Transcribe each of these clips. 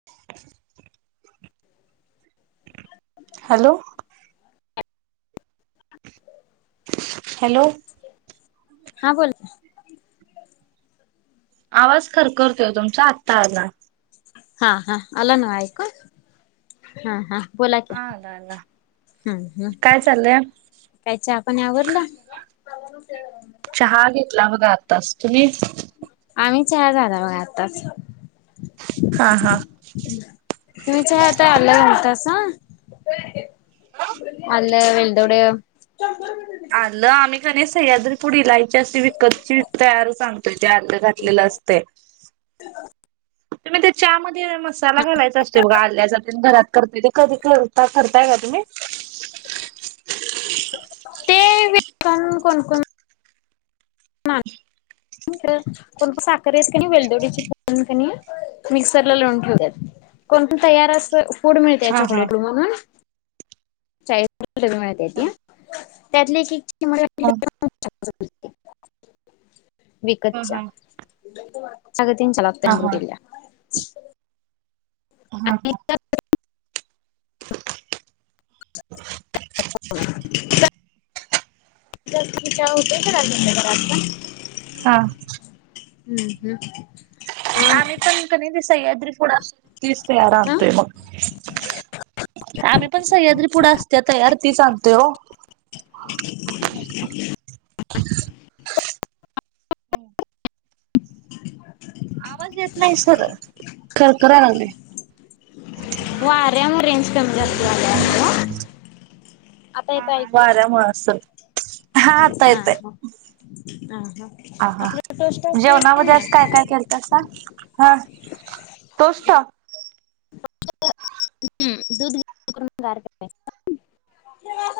[inaudible] Hello hello हा बोल ना आवाज खर खरतोय तुमचा आत्ता आला हा हा अला नव्ह ऐकु हा हा बोला क्या हा आला आला हं हं काय चाललंय? काय चहा पाणी आवरल? [inaudible] चहा घेतला बघा आत्ताच तुम्ही आम्ही चहा झाला बघा आताच हा हा तुम्ही चहात आल्ल घालतासा आल, वेलदोडे आलं आम्ही क नाय सह्याद्री पुडी इलायची अशी विकतची तयारच आण त्याच्या आलं घातलेलं असतय. तुम्ही ते चहामध्ये मसाला घालायचा असतोय बघा आल्याचा तेनं घरात करतोय ते कधी करता करताय काय तुम्ही? ते विक-ण कोणकोण कोण कोणं साखरेच कनय वेलदोडीची पुड कणी मिक्सर ला लावून ठेवत्यात. कोण कोण तयार अस पुड मिळते हा हा चॉकलेट म्हणून चाळीस रुपया ला मिळते ती त्यातली हा [unintelligible] हा विकतच्या हा अग त्यांच्या हा लागतंय अमृत्युल्या हा हा [unintelligible] [unintelligible] [unintelligible] चहा होतंय का [unintelligible] हा हम्म-हम्. आम्ही पण कणी सह्याद्री पुुडा तीस तयार रा अ आणतोय मग. आम्ही पण सह्याद्री पुढं असत्या तयार तीच आणते हो. अछ [unintelligible] हम्म. आवाज येत नाही सरळ, खराखराला लय. वाऱ्या मूळ मोरें कमी जास्त वाल्या. [inaudible] [inaudible] हा ऐकू? वाऱ्यामुळे असल, हा आता येतोय. हा हा आ हा, आपलं टोस्ट असतंय की जेवणामध्ये आज नाही काय-काय केल तसा, हा टोस्ट. [unintelligible] दूध घ आहे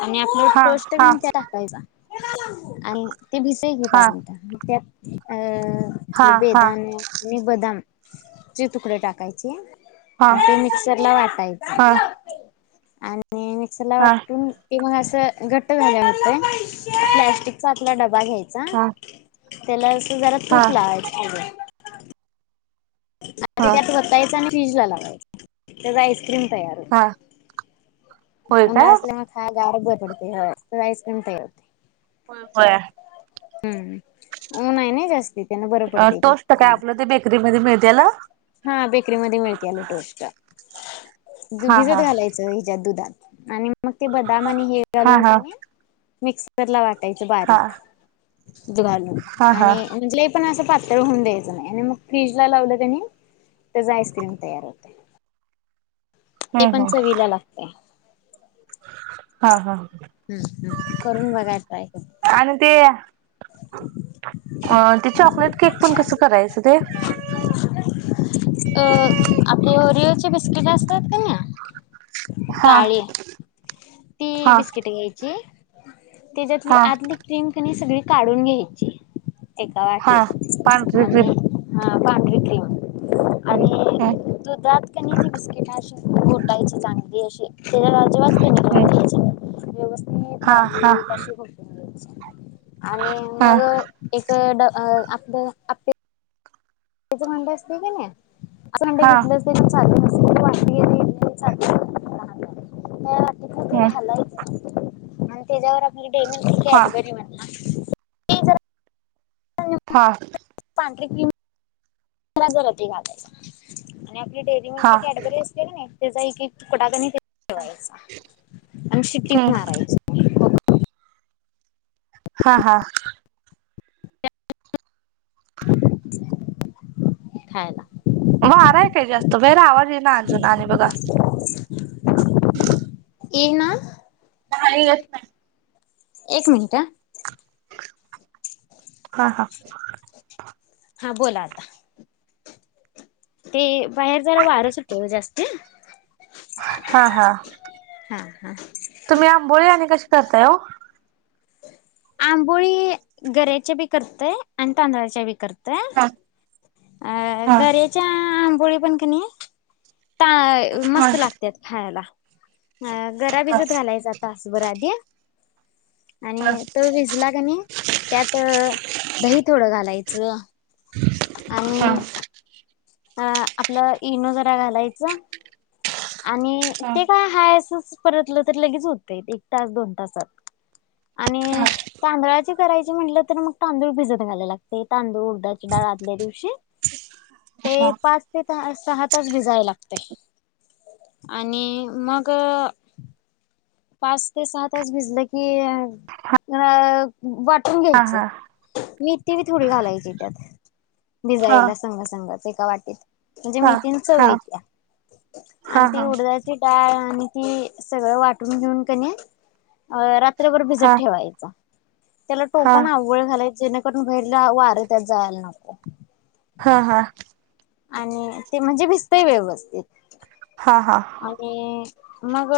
आणि आपलं हा कोष्ट हा कणी त्यात टाकायचा. आणि ते भिसळ की हा पाच मिनिट त्यात अ हा आपलं हा हा बेदान आणि बदामचे तुकडे टाकायचे हा आणि ते मिक्सरला वाटायच हा आणि मिक्सरला हा वाटून ते मग असं घट्ट झाल्या वणी होतंय, प्लॅस्टिकचा आपला डबा घ्यायचा हा त्याला असं जरा तूप लावायचं पाजे आणि ते हा आत वातायचे आणि फ्रीज लावायचं, त्याचा आइस्क्रीम तयार हो अ उन्हाळा असल्यामुळे खायला गार बर पडतंय, होय खरं आइस्क्रीम हो होय. हम्म, ऊन हाय ना जास्ती त्यानं बरं पडतंय ते टोस्ट काय खायला. आपलं ते बेकरीमध्ये मिळतेला. हा बेकरी मध्ये मिळत्या ल टोस्ट, हा हा भिजत घालायच दुधात आणि मग ते बदाम आणि हे हा घालून हा त्या म्स वाटायच हा बारीक, दूध घालून हा हा आणि म्हणजे पण असं पातळ होऊन द्यायचं नाही, आणि मग फ्रीज लावलं त्यानी त्याच आइस्क्रीम तयार होत. ते हम्म पण हम्म चवीला लागते. हा-हा हम्-हम्म करून बघाय पाहिजे. आणि ते, अ ते चॉकलेट केक पण कसं करायचं ते अ आपल ओरियो ची बिस्किट असतात कानी. हा काळी ती हा बिस्किट घ्यायची, त्याच्यातली हा आतली क्रीम काणी सगळी काढून घ्यायची एका हा वाटेत, पांढरी आणि क्रीम हा पंढरी क्रीम हम्म आणि हम्म दुधात कनि ती बिस्किटशी अशी कुटायचे चांगली कणी लावून हम्. व्यवस्थित बारीक कशी खपून घ्यायची आणि हा मग एक ड ह आप आपलं मंडळ असते कानी, आस मंडळ हा घेत त चालू असेल अ वाटू आणि चालू झाला. हम्म आणि तेच्यावर आपली डेरेमिल्क हा कॅडबरी म हा, पांढरी की [unintelligible] आणि आपली डेरी मिल्क हा कॅडबरी असते कणेय, त्याचा एकेक तुकडा कणी ठेवायचा, आणि शिट्टी हम्म मारायची हा हा [inaudible] खायला वाराय की जास्त, जरा आवाज येईना अजून आणि बघा ये ना नाही, येत नाही. एक मिनटं हं हा हा हा बोला आता. ते, बाहेर जरा वार सुटलय ओ जास्ती. हा हा हा हा तुम्ही आंबोळी आणि कशी करताय ओ आंबोळी गऱ्याच्या बी करतय, आणि तांदळाच्या बी करतय. हा तय अं हा गरीत च्या आंबोळी पण कनी ता हा मस्त लागत्यात खायला. ह गरा भिजत घालायचा तास बरं आधी, आणि विजला गणी त्यात दही थोडं घालायचं. आणि अ आपला इनो जरा घालायच. आणि ते काय हाय असच परतलं तर लगेच होतय एक तास दोन तासात आणि तांदळाची करायची म्हणलं तर मग, तांदूळ भिजत घालाय लागते. तांदूळ उडदाची डाळ आदल्या दिवशी ते पाच ते तहा, सहा तास भिजायं लागतयं. आणि मगं अं पाच ते सहा तास भिजलं की, अ वाटुन घ्यायचं, मीथी बी थोडी घालायची त्यात हा हा भिजायला स संंग संगच एका वाटित म्हणजे हा हा हा हा हा हा हा मेथीन चव येतीया आणि हा ती हा उडदाची डाळ आणि ती, सगळं वाटून घेऊन कणी, अं रात रात्रभर भिजत हा ठेवायचा, त्याला हा टोपण आव वळ घालायचे जेणे करून भैरला वार त्यात जायाला नको. हा हा आणि ते म्हणजे भिस्तय व्यवस्थित. हा हा. आणि, मग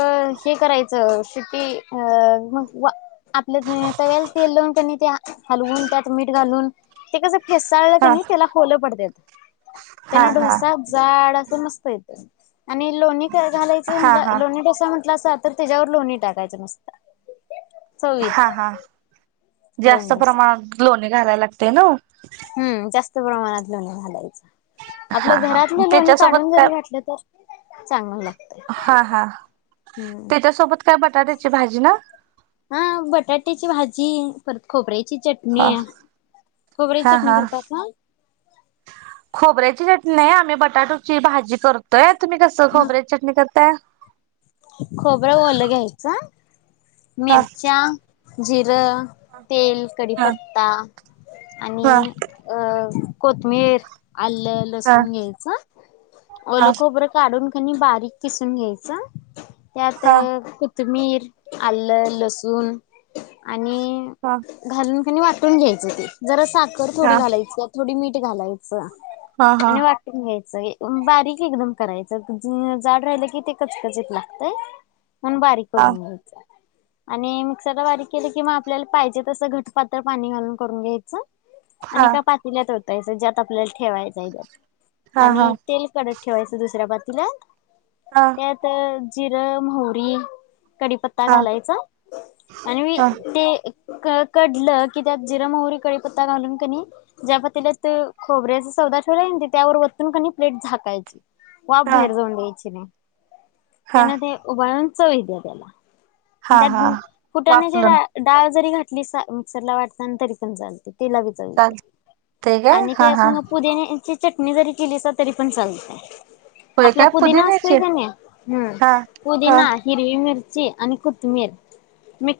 हे करायचं, शिटी अ मग वा आपलं तव्यावर तेल लावुन कणी त्या हलवून त्यात मीठ घालून ते कस हेस्साल हा कनी त्याला होलं पडत्यात. हा त्यान हा ढोसा जाड असं मस्त येतंय, आणि लोणी क घालाय च हा म्ह हा लोणी ढोसा म्हंटलासा, तर त्येज्यावर लोणी टाकायचं मस्त, चव हा येत्या. हा जास्त प्रमाणात लोणी घालायला लागतेय ना व हम्म, जास्त प्रमाणात लोणी घालायचं. हा आपलं हा घरातलं लोणी त्याच्यासोबत काढून काय जरी घातलं तर चांगलं लागतंय. त्येच्यासोबत काय बटाट्याची भाजी ना? हा बटाट्याची भाजी, परत खोबऱ्याची चट हा म्या... खोबऱ्याची हा चटणी हा करतासा? खोबऱ्याची चटणी नय, आमी बटाटूची भाजी करतोय... तुमी कसं ह खोबऱ्याची चटणी करताय? खोबरं ओलं घ्यायचं... हा मिरच्या जिरं, तेल, हा कडिपत्ता... हा आणि अं... कोथमिर.. आलं, हा लसून घ्यायचं... हा ओलं खोबरं काढून कनी, बारीक किसून घ्यायचं त्यात.. हा कूतमिर, आलं, लसूण आणि हां. घालून कनी वाटून घ्यायचं ते... जरा साखर थोडी हा घालायचं... थोडी मीट घालायचं हा हा आणि वाटून घ्यायचं... बारीक एकदम करायचं... जाड राहिलं कि ते कचकचित लागतं तय... म्हणून बारीक हा करून घ्यायचं. आणि मिक्सरला बारीक केलं कि मग आपल्याला पाहिजे तसं घटपातळ पाणी घालून करून घ्यायचं. आणि हा एका पाातल्यात ओतायचं ज्यात आपल्याला ठेवायचं आहे त्यात... हा हा आणि तेल कडत ठेवायचं दुसऱ्या पातेल्यात हा. त्यात जिरं... मोहरी कडीपत्ता हा घालायचा... आणि वी... ते क... कडलं... की त्यात जिरं, मोहरी, कळीपत्ता घालून कनी ज्या पातेल्यात खोबऱ्याचा सौदा ठेवलाय नं... त्यावर वतून क... नी प्लेट झाकायचं. वाफ हा बाहेर जाऊन द्यायची नाय. हा त्याने ते उबाळून चव येतीया त्याला... हा त्यात हा फुटाण्याची वाफलून डाळ डाळ जरी घातलीस ना मिक्सरला वाटताना... तरी पण चालतं... तिला बी चालतंय... चालते काय आणि हा त्याच्या हा संग पुदिन्याची चटणी जरी केलीसा... तरी पण चालतय... होय आपला काय पुदिना असतोय पुदिन्याची का नाई... हम्म. हा हा पुदिना... हिरवी मिरची आणि कोथमिर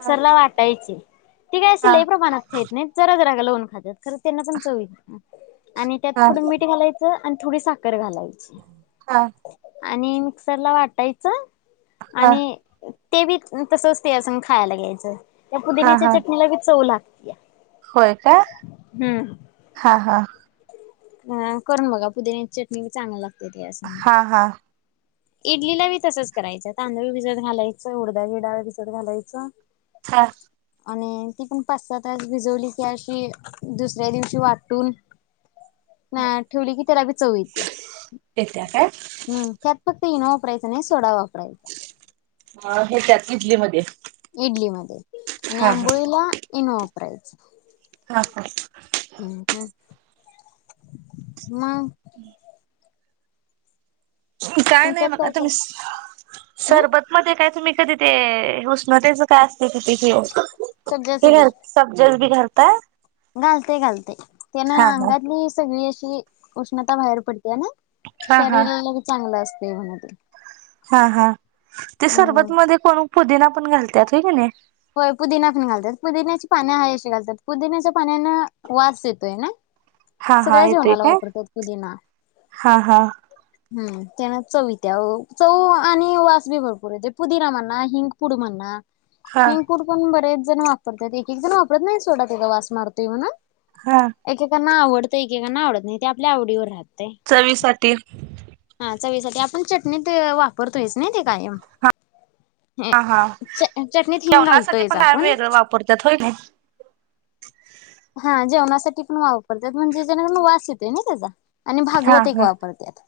हा वाटायची. ते काय असं... हा लय प्रमाणात खात नाई... जरा जरा लवून खात्यात. खरं त्याने पण चव येती. आणि त्यात हा थोडं मीठ घालायचं... आणि थोडी साखर घालायची. हा. आणि मिक्सरला वाटायचं हा आणि ते बी तसंच त्यासंग खायला घ्यायचं. त्या हा पुदिन्याच्या हा चटणीला बी चव लागतीया. होय का? हा हा. अं... करून बघा... पुदिन्याची चटणी चांगली लागते त्या संग. हा हा इडलीला बी तसंच करायचं... तांदूळ भिजत घालायचं. उडदाची डाळ भिजत घालायचं हा. आणि ती पण पाच सहा तास भिजवली की अशी दुसऱ्या दिवशी वाटून ठेवली की त्याला बी चव येतीया. येत्याय काय? हम्म... त्यात फक्त इनो वापरायचा नाई... सोडा वापरायचा. अं... हेच्यात.. इडलीमध्ये इडलीमध्ये आणि आंबोळीला इनो वापरायचं. हा का? हम्म [inaudible] मग. [inaudible] काय नाय तुमच्यात मग आता, कर मिस हं सरबत मध्ये काय तुम्ही कधी ते, उष्णतेचं काय असते तिथे घ हे सब्जाचं बी घाल, सब्जस बी घालताय? घालतय, घालतय, त्यानं हा हा अंगातली सगळी अशी उष्णता बाहेर पडते आणि हा हा शरीराला बी चांगलं असतय, म्हना ते. हां हां, ते हम्म सरबत मध्ये कोण पुदिना पण घालत्यात, होय की नही? होय पुदिना पण घालत्यात, पुदिन्याची पानं आहे अशी घालतात, पुदिन्याच्या पाण्यान वास येतोय ना? हां हां सगळ्या येतोय जेवणाला काय? वापरतात पुदिना हां हां. हम्म. त्यान चव ईत्या व चवू आणि वासबी भरपूर येतो, पुदिना म्हणा, हिंंगपूड म्हना. हा हिंगपुड पण बरेच जण वापरतात, एक-एक जण वापरत नही, सोडा ते वास मारतोय म्हणून. हां. एक एकांना आवडत, एककांना आवडत नही, ते आपल्या आवडीवर राहतय. चवीसाठी हां चवीसाठी, आपण चटणीत वापरतोयच ना, ते कायम. हे हां हां चटणीत हिंग जेवणासाठी घालतोयच पण काय आपण वेगळं वापरत्यात होय ना? हां जेवणासाठी पण वापरत्यात, म्हणजे जेनुअन वास येतोय ना त्याचा. आणि हा भागवत एक हा वापरत्यात,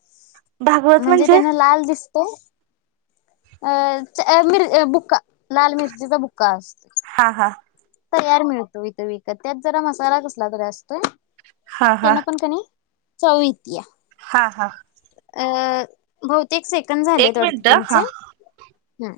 म्हणजे त्यांन लाल दिस [unintelligible] अ च मिर अ बुक्का, लाल मिरचीचा बुक्का असत. हां हां. तयार मिळतो इथं विकत, त्यात जरा मसाला कसला तरी असतोय. हा हा त्यांन पण कनी, चव येतीया. हां हां. अ बहुतेक सेकंद झालेत, एक वाटतं मिनिट हा तुमचे. ह्म.